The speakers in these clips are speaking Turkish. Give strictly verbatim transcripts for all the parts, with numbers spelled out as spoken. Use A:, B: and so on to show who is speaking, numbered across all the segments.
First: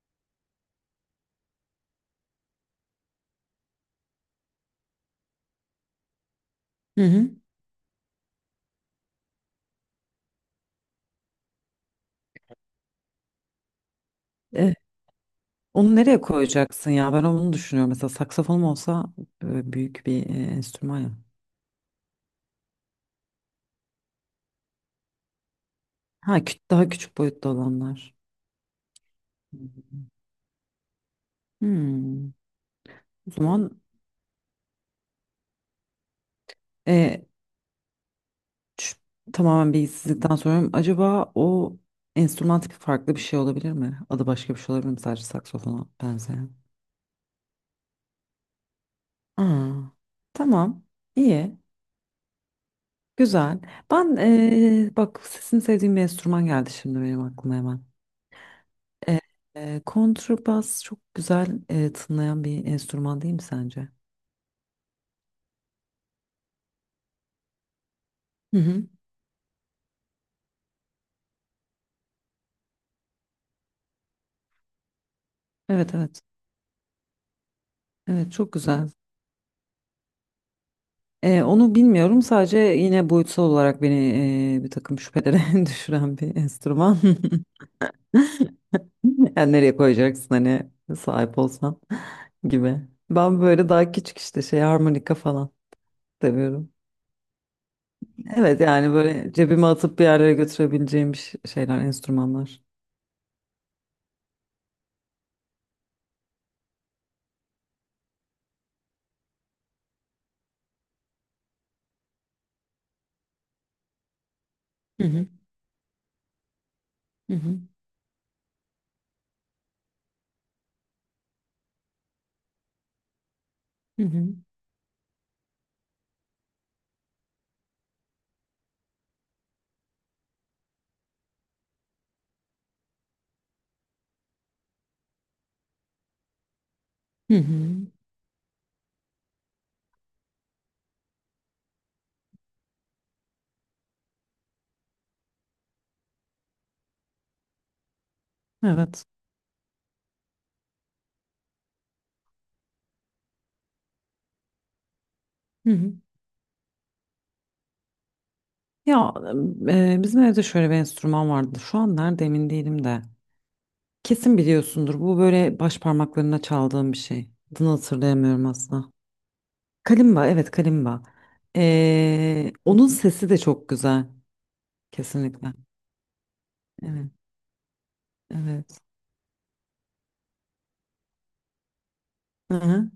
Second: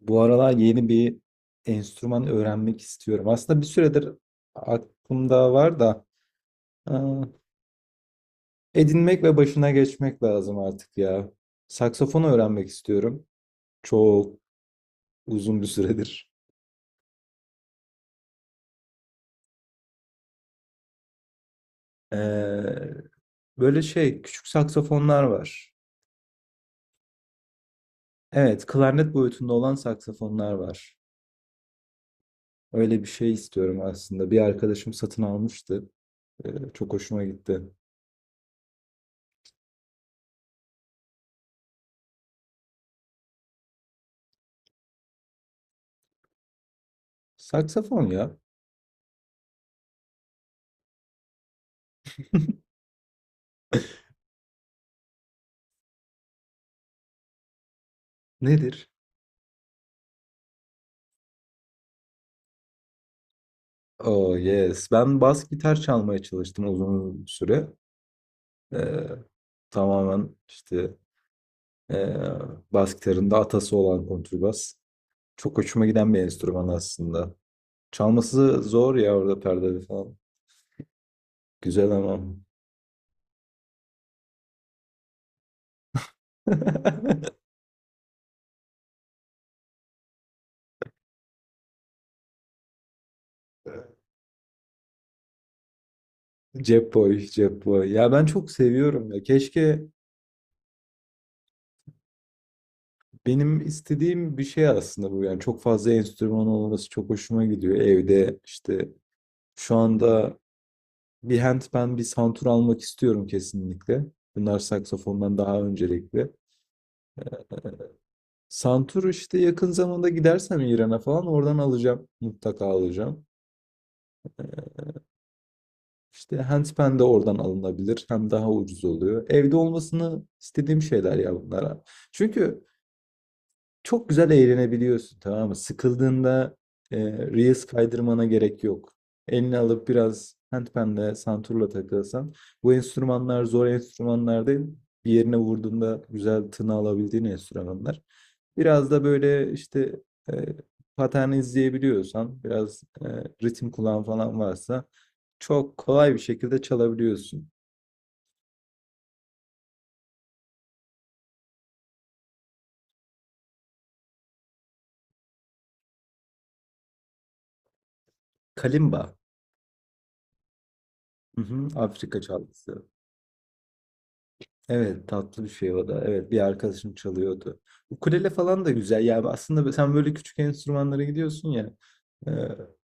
A: Bu aralar yeni bir enstrüman öğrenmek istiyorum. Aslında bir süredir aklımda var da
B: Hı hı.
A: ıı, edinmek ve başına geçmek lazım artık ya. Saksafon öğrenmek istiyorum. Çok
B: E,
A: uzun bir
B: Onu nereye
A: süredir.
B: koyacaksın ya? Ben onu düşünüyorum. Mesela saksafonum olsa e, büyük bir e, enstrüman ya.
A: Ee, böyle şey küçük saksafonlar var.
B: Ha, kü- daha küçük boyutta olanlar.
A: Evet, klarnet boyutunda
B: Hı
A: olan
B: hı.
A: saksafonlar var.
B: Hmm.
A: Öyle bir
B: O
A: şey istiyorum
B: zaman
A: aslında. Bir arkadaşım satın almıştı. Ee, çok hoşuma
B: e,
A: gitti.
B: ç- tamamen bilgisizlikten soruyorum. Acaba o enstrüman tipi farklı bir şey olabilir mi? Adı başka bir şey olabilir mi? Sadece saksafona benzeyen.
A: Saksafon ya.
B: Aa, tamam. İyi. Güzel. Ben e, bak sesini sevdiğim bir enstrüman geldi şimdi benim aklıma hemen.
A: Nedir?
B: E, e, kontrabas çok güzel e, tınlayan bir enstrüman değil mi sence?
A: Oh yes. Ben bas gitar çalmaya çalıştım uzun süre.
B: Hı hı.
A: Ee, tamamen işte ee, bas gitarın da atası olan kontrbas. Çok hoşuma
B: Evet
A: giden bir
B: evet.
A: enstrüman aslında.
B: Evet çok
A: Çalması
B: güzel.
A: zor ya orada perdeli falan.
B: E, onu
A: Güzel ama.
B: bilmiyorum sadece yine boyutsal olarak beni e, bir takım şüphelere düşüren bir enstrüman. Yani nereye koyacaksın hani sahip olsan gibi. Ben böyle daha küçük işte şey harmonika falan seviyorum.
A: Cep boy, cep boy. Ya ben çok
B: Evet yani
A: seviyorum ya.
B: böyle cebime
A: Keşke
B: atıp bir yerlere götürebileceğim bir ş- şeyler, enstrümanlar.
A: benim istediğim bir şey aslında bu. Yani çok fazla enstrüman olması çok hoşuma gidiyor. Evde işte şu anda bir handpan, bir santur almak istiyorum kesinlikle. Bunlar
B: Hı hı.
A: saksafondan daha öncelikli.
B: Hı hı.
A: Santur işte yakın zamanda gidersem İran'a falan oradan alacağım. Mutlaka alacağım.
B: Hı hı.
A: İşte handpan de oradan alınabilir. Hem daha ucuz oluyor. Evde olmasını istediğim şeyler ya bunlara. Çünkü çok güzel eğlenebiliyorsun, tamam mı? Sıkıldığında e,
B: Hı
A: Reels
B: hı.
A: kaydırmana gerek yok. Elini alıp biraz handpan'le, santurla takılsan. Bu enstrümanlar zor enstrümanlar değil. Bir yerine vurduğunda güzel tını alabildiğin enstrümanlar. Biraz da
B: Evet.
A: böyle işte e, pattern izleyebiliyorsan, biraz e, ritim kulağın falan varsa
B: Hı
A: çok
B: hı.
A: kolay bir şekilde çalabiliyorsun.
B: Ya e, bizim evde şöyle bir enstrüman vardı. Şu an nerede emin değilim de. Kesin biliyorsundur. Bu böyle baş parmaklarına çaldığım bir şey. Adını hatırlayamıyorum aslında.
A: Kalimba.
B: Kalimba, evet kalimba.
A: Hı hı, Afrika
B: E,
A: çalgısı.
B: onun sesi de çok güzel.
A: Evet, tatlı bir
B: Kesinlikle.
A: şey o da. Evet, bir arkadaşım
B: Evet,
A: çalıyordu. Ukulele falan da
B: evet.
A: güzel. Yani aslında sen böyle küçük enstrümanlara gidiyorsun ya. e,
B: Hı-hı.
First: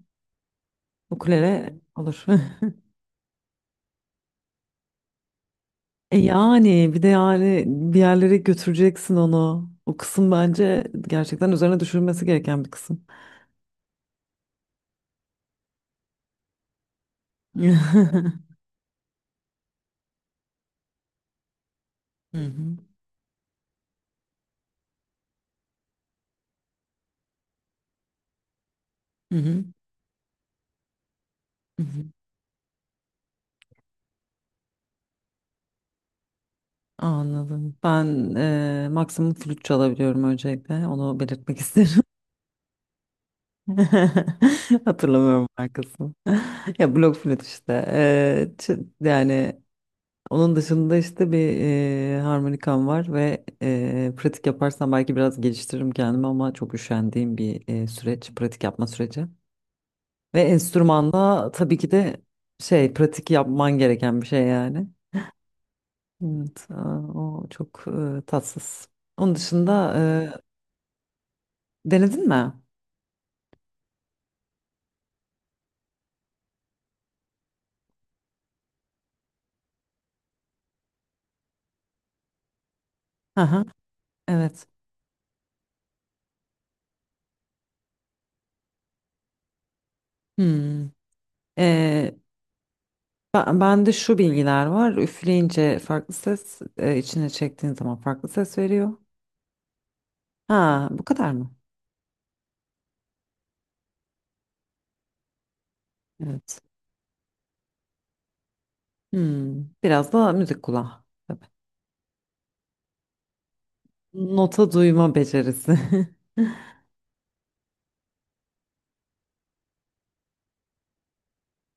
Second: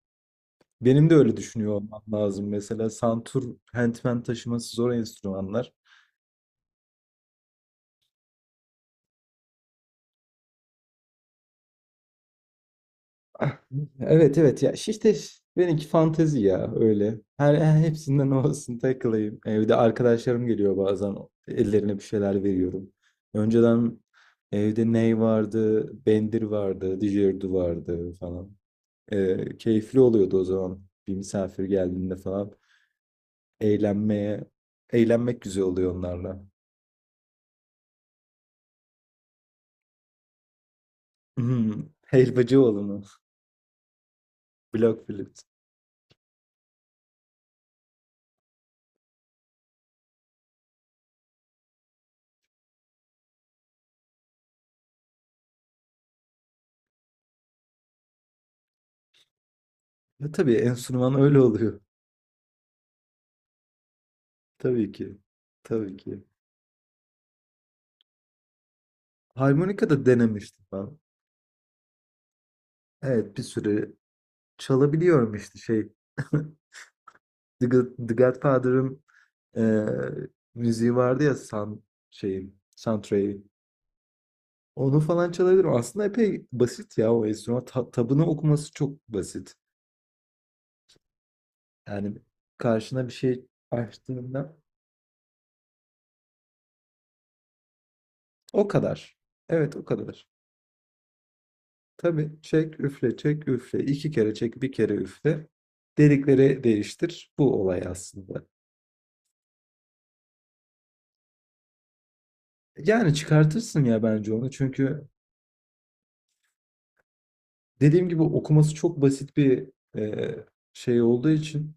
A: benim de öyle düşünüyor
B: Ukulele
A: olmam
B: olur.
A: lazım. Mesela santur, hentmen taşıması zor enstrümanlar.
B: E yani bir de yani bir yerlere götüreceksin onu. O kısım bence gerçekten üzerine düşürülmesi gereken bir kısım.
A: Ah, evet evet ya işte benimki fantezi ya öyle. Her, her hepsinden
B: Hı
A: olsun takılayım. Evde arkadaşlarım geliyor bazen ellerine bir şeyler
B: hı.
A: veriyorum. Önceden evde ney vardı, bendir vardı, didgeridoo vardı falan.
B: Hı
A: Ee,
B: hı.
A: keyifli oluyordu o zaman. Bir misafir
B: Hı hı.
A: geldiğinde falan. Eğlenmeye, eğlenmek güzel oluyor onlarla.
B: Anladım. Ben eee, maksimum flüt çalabiliyorum öncelikle. Onu belirtmek
A: Hmm,
B: isterim.
A: Helvacıoğlu mu? Block flüt.
B: Hatırlamıyorum markasını. Ya blok flüt işte. Eee, ç- yani onun dışında işte bir eee, harmonikam var ve eee, pratik yaparsam belki biraz geliştiririm kendimi ama çok üşendiğim bir eee, süreç, pratik yapma süreci.
A: Ya
B: Ve
A: tabii enstrüman öyle
B: enstrümanla tabii
A: oluyor.
B: ki de şey pratik yapman gereken bir şey yani.
A: Tabii ki. Tabii ki.
B: Evet, aa, o çok eee, tatsız. Onun dışında
A: Harmonika da denemiştim ben.
B: denedin mi?
A: Evet, bir süre çalabiliyorum işte şey. The God- The Godfather'ın eee, müziği vardı ya san şeyin,
B: Hı
A: soundtrack'i.
B: hı, evet.
A: Onu falan çalabilirim. Aslında epey basit ya o enstrüman. Ta- tabını okuması çok basit.
B: Hmm. Ee,
A: Yani karşına bir şey
B: ben, bende şu
A: açtığında
B: bilgiler var. Üfleyince farklı ses, e, içine çektiğin zaman farklı ses
A: o
B: veriyor.
A: kadar. Evet, o kadar.
B: Ha, bu kadar mı?
A: Tabii, çek üfle çek üfle. İki kere çek, bir kere üfle.
B: Evet.
A: Delikleri değiştir. Bu olay aslında.
B: Hmm. Biraz da müzik kulağı. Tabii.
A: Yani çıkartırsın ya bence onu.
B: Nota
A: Çünkü
B: duyma becerisi.
A: dediğim gibi okuması çok basit bir e, şey olduğu için,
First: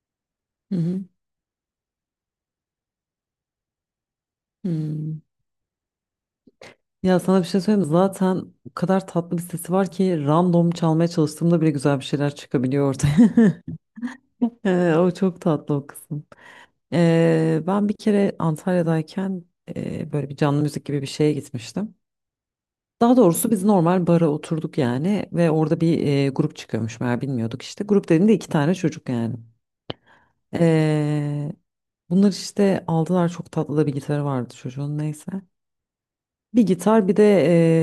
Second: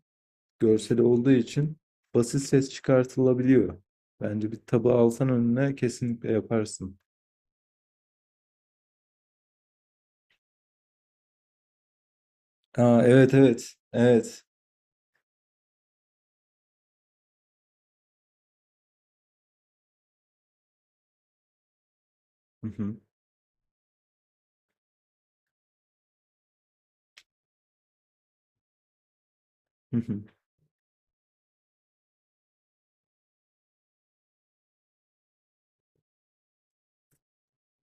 B: Hı
A: görseli
B: hı.
A: olduğu için basit ses çıkartılabiliyor. Bence bir tabağı
B: Hmm.
A: alsan önüne kesinlikle yaparsın.
B: Ya sana bir şey söyleyeyim mi? Zaten o kadar tatlı bir sesi var ki random çalmaya çalıştığımda bile güzel bir şeyler çıkabiliyor
A: Aa,
B: ortaya.
A: evet evet evet.
B: Ee, o çok tatlı o kısım. Ee, ben bir kere Antalya'dayken e, böyle bir canlı müzik gibi bir şeye gitmiştim.
A: Hı hı,
B: Daha doğrusu biz normal bara oturduk yani ve orada bir e, grup çıkıyormuş meğer, bilmiyorduk işte. Grup dediğimde iki tane çocuk yani.
A: hı hı.
B: Ee, Bunlar işte aldılar, çok tatlı da bir gitarı vardı çocuğun, neyse. Bir gitar bir de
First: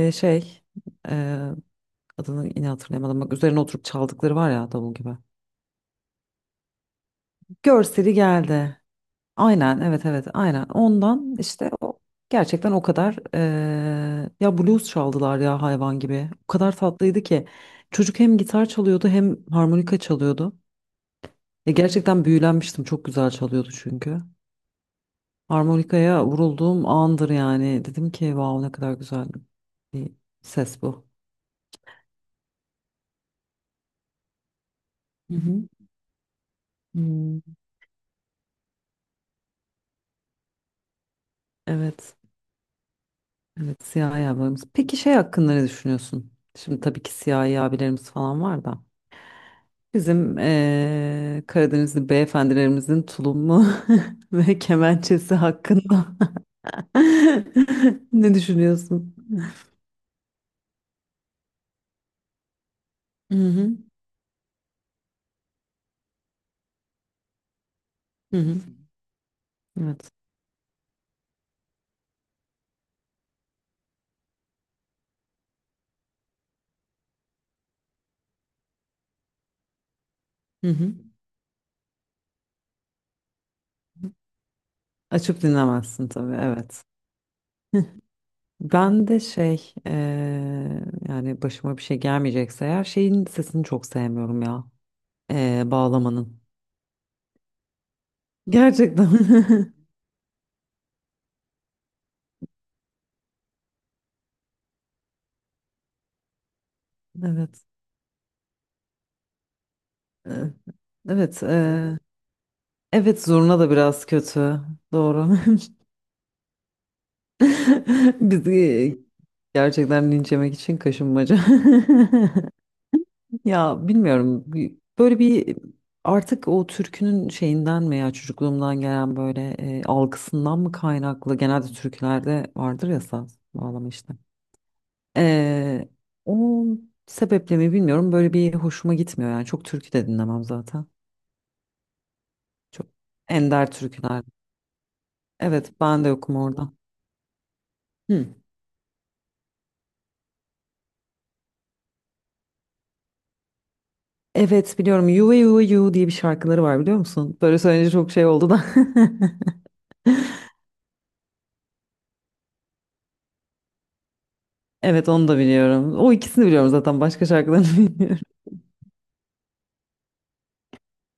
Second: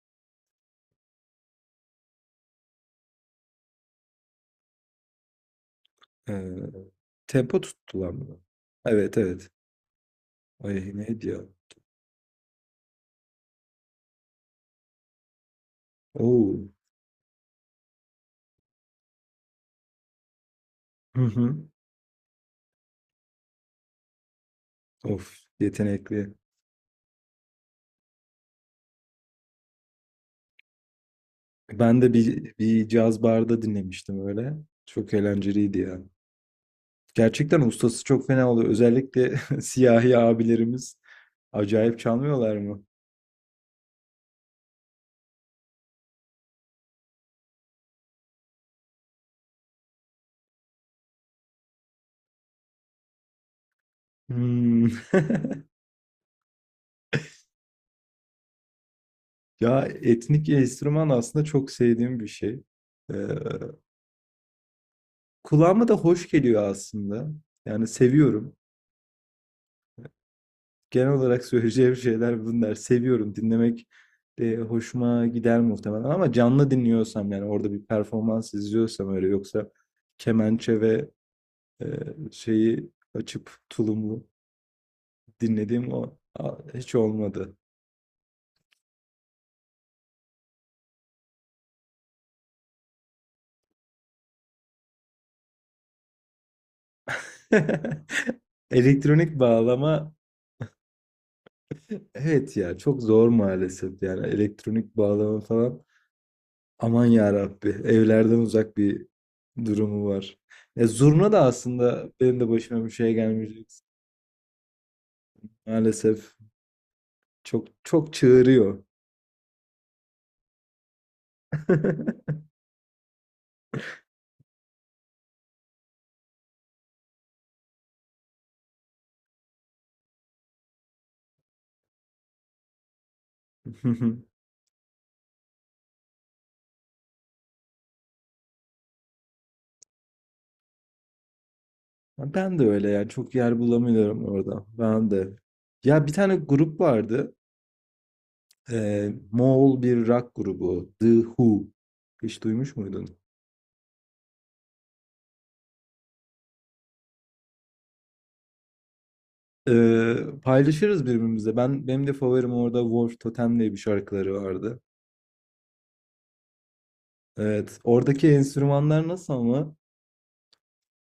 B: e, şey e, adını yine hatırlayamadım bak, üzerine oturup çaldıkları var ya davul gibi.
A: Eee, tempo tuttular
B: Görseli
A: mı?
B: geldi.
A: Evet, evet.
B: Aynen evet evet aynen
A: Ay neydi
B: ondan
A: ya?
B: işte o gerçekten o kadar eee, ya blues çaldılar ya, hayvan gibi o
A: Oo.
B: kadar tatlıydı ki çocuk hem gitar çalıyordu hem harmonika çalıyordu,
A: Hı hı.
B: ya gerçekten büyülenmiştim, çok güzel çalıyordu çünkü.
A: Of, yetenekli.
B: Harmonikaya vurulduğum andır yani, dedim ki wow ne kadar güzel bir ses bu.
A: Ben de bir, bir caz barda dinlemiştim öyle. Çok
B: Hı hı.
A: eğlenceliydi ya.
B: Hmm.
A: Gerçekten ustası çok fena oluyor. Özellikle siyahi abilerimiz acayip
B: Evet
A: çalmıyorlar mı?
B: evet, siyahi abilerimiz. Peki şey hakkında ne düşünüyorsun şimdi, tabii ki siyahi abilerimiz falan var da bizim eee Karadenizli beyefendilerimizin tulumu ve
A: Hmm.
B: kemençesi hakkında ne düşünüyorsun?
A: Ya etnik enstrüman aslında çok sevdiğim bir şey. Ee,
B: Hı hı.
A: kulağıma da hoş geliyor aslında. Yani
B: Hı
A: seviyorum.
B: hı. Evet.
A: Genel olarak söyleyeceğim şeyler bunlar. Seviyorum dinlemek de hoşuma gider muhtemelen ama canlı dinliyorsam, yani orada bir performans izliyorsam öyle, yoksa
B: Hı
A: kemençe
B: hı.
A: ve e, şeyi açıp tulumlu
B: Açıp
A: dinlediğim
B: dinlemezsin
A: o
B: tabii,
A: a-
B: evet.
A: hiç olmadı.
B: Ben de şey eee, yani başıma bir şey gelmeyecekse eğer şeyin sesini çok sevmiyorum ya. Eee, bağlamanın. Gerçekten.
A: Elektronik bağlama, evet ya çok zor maalesef, yani elektronik bağlama falan aman ya
B: Evet.
A: Rabbi, evlerden uzak bir durumu var.
B: Eee,
A: Ya zurna da
B: Evet. Eee,
A: aslında benim de başıma bir şey
B: evet zurna
A: gelmeyecek.
B: da biraz kötü. Doğru.
A: Maalesef çok çok
B: Biz
A: çığırıyor.
B: e, gerçekten linç yemek için kaşınmaca. Ya bilmiyorum bir- böyle bir, artık o türkünün şeyinden mi ya, çocukluğumdan gelen böyle e, algısından mı kaynaklı, genelde türkülerde vardır ya saz bağlama işte. E, o sebeple mi bilmiyorum, böyle bir hoşuma gitmiyor yani, çok türkü de dinlemem zaten.
A: Ben de
B: Çok
A: öyle, yani çok yer
B: ender türküler.
A: bulamıyorum orada. Ben de.
B: Evet ben
A: Ya
B: de
A: bir tane
B: yokum orada.
A: grup vardı.
B: Hı.
A: Ee, Moğol bir rock grubu. The Who. Hiç duymuş muydun?
B: Evet biliyorum, You ve You ve You diye bir şarkıları var, biliyor musun? Böyle söyleyince çok şey oldu da.
A: Ee, paylaşırız birbirimize. Ben benim de favorim orada Wolf Totem diye bir şarkıları vardı.
B: Evet onu da biliyorum. O ikisini biliyorum zaten, başka şarkılarını
A: Evet.
B: bilmiyorum.
A: Oradaki enstrümanlar nasıl ama?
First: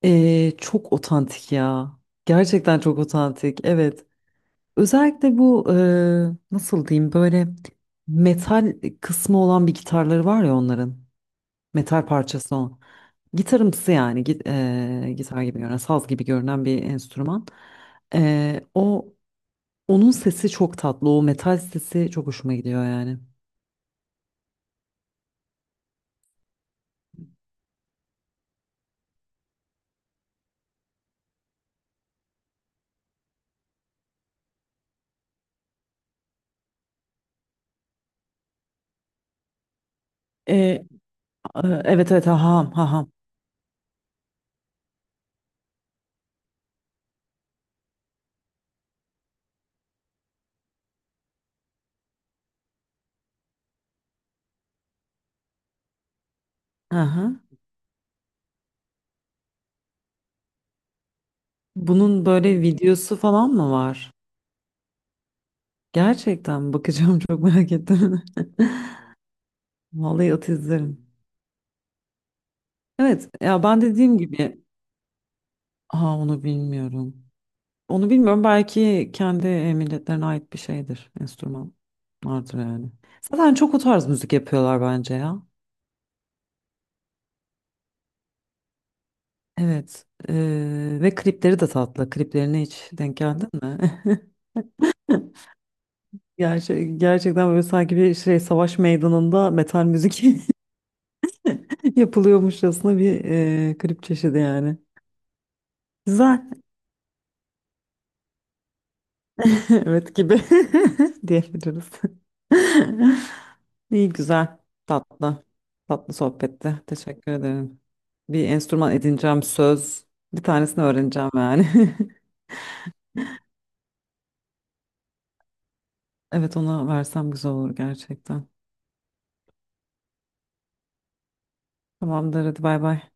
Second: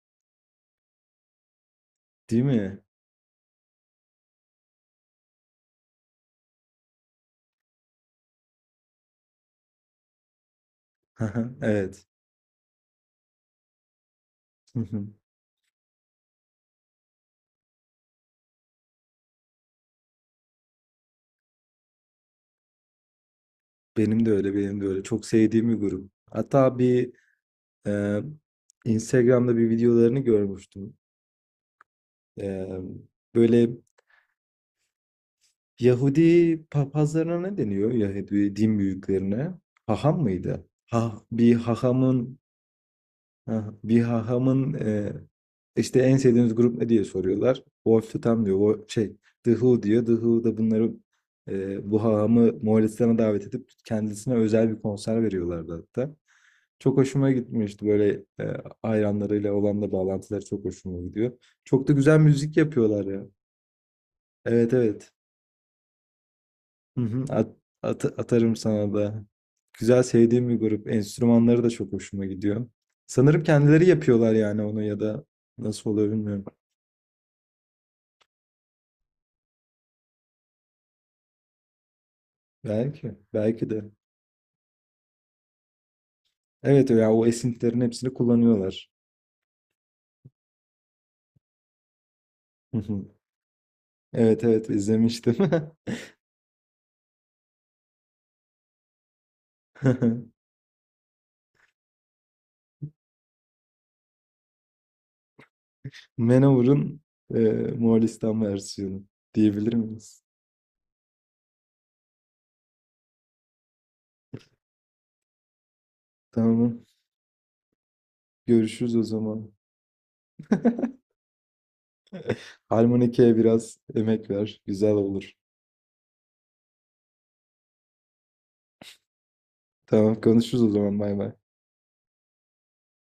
B: Ee, çok otantik ya.
A: Değil
B: Gerçekten
A: mi?
B: çok otantik. Evet. Özellikle bu e, nasıl diyeyim, böyle metal kısmı olan bir gitarları var ya onların.
A: Evet.
B: Metal parçası o. Gitarımsı yani, git, e, gitar gibi görünen, saz gibi görünen bir enstrüman. E, o Onun sesi çok tatlı. O metal sesi çok hoşuma gidiyor yani.
A: Benim de öyle, benim de öyle. Çok sevdiğim bir grup. Hatta bir Ee, Instagram'da bir videolarını görmüştüm. Ee, böyle Yahudi papazlarına ne deniyor? Yahudi din büyüklerine. Haham
B: E,
A: mıydı?
B: e,
A: Ha, bir
B: evet evet,
A: hahamın
B: haham haham.
A: ha- bir hahamın e, işte en sevdiğiniz grup ne diye soruyorlar. Wolf Tam diyor. O şey The Who diyor. The Who da bunları e, bu hahamı Moğolistan'a davet edip kendisine özel bir konser veriyorlardı hatta. Çok hoşuma
B: Aha.
A: gitmişti böyle, e, hayranlarıyla olan da bağlantıları çok hoşuma gidiyor. Çok da güzel
B: Bunun
A: müzik
B: böyle
A: yapıyorlar
B: videosu
A: ya.
B: falan mı var?
A: Evet evet.
B: Gerçekten
A: Hı
B: bakacağım,
A: hı.
B: çok
A: At-
B: merak
A: at-
B: ettim.
A: atarım sana da. Güzel,
B: Vallahi
A: sevdiğim
B: at,
A: bir grup.
B: izlerim.
A: Enstrümanları da çok hoşuma gidiyor.
B: Evet
A: Sanırım
B: ya ben
A: kendileri
B: dediğim
A: yapıyorlar yani
B: gibi,
A: onu, ya da nasıl oluyor
B: ha onu
A: bilmiyorum.
B: bilmiyorum. Onu bilmiyorum, belki kendi milletlerine ait bir şeydir. Enstrüman vardır yani.
A: Belki,
B: Zaten
A: belki
B: çok o
A: de.
B: tarz müzik yapıyorlar bence ya.
A: Evet ya, o esintilerin hepsini kullanıyorlar.
B: Evet. Eee, ve klipleri de tatlı. Kliplerine
A: Hı
B: hiç
A: hı.
B: denk geldin mi?
A: Evet evet, izlemiştim.
B: Gerçek, gerçekten böyle sanki bir şey savaş meydanında metal müzik yapılıyormuşçasına bir e, klip çeşidi yani. Güzel.
A: Manowar'ın e, Moğolistan versiyonu diyebilir
B: Evet
A: miyiz?
B: gibi diyebiliriz. İyi güzel. Tatlı. Tatlı sohbetti.
A: Tamam.
B: Teşekkür ederim. Bir enstrüman
A: Görüşürüz o
B: edineceğim,
A: zaman.
B: söz. Bir tanesini öğreneceğim yani.
A: Harmonike'ye biraz emek ver. Güzel olur.
B: Evet ona versem güzel olur gerçekten.
A: Tamam, konuşuruz o zaman. Bay bay.
B: Tamamdır hadi, bay bay.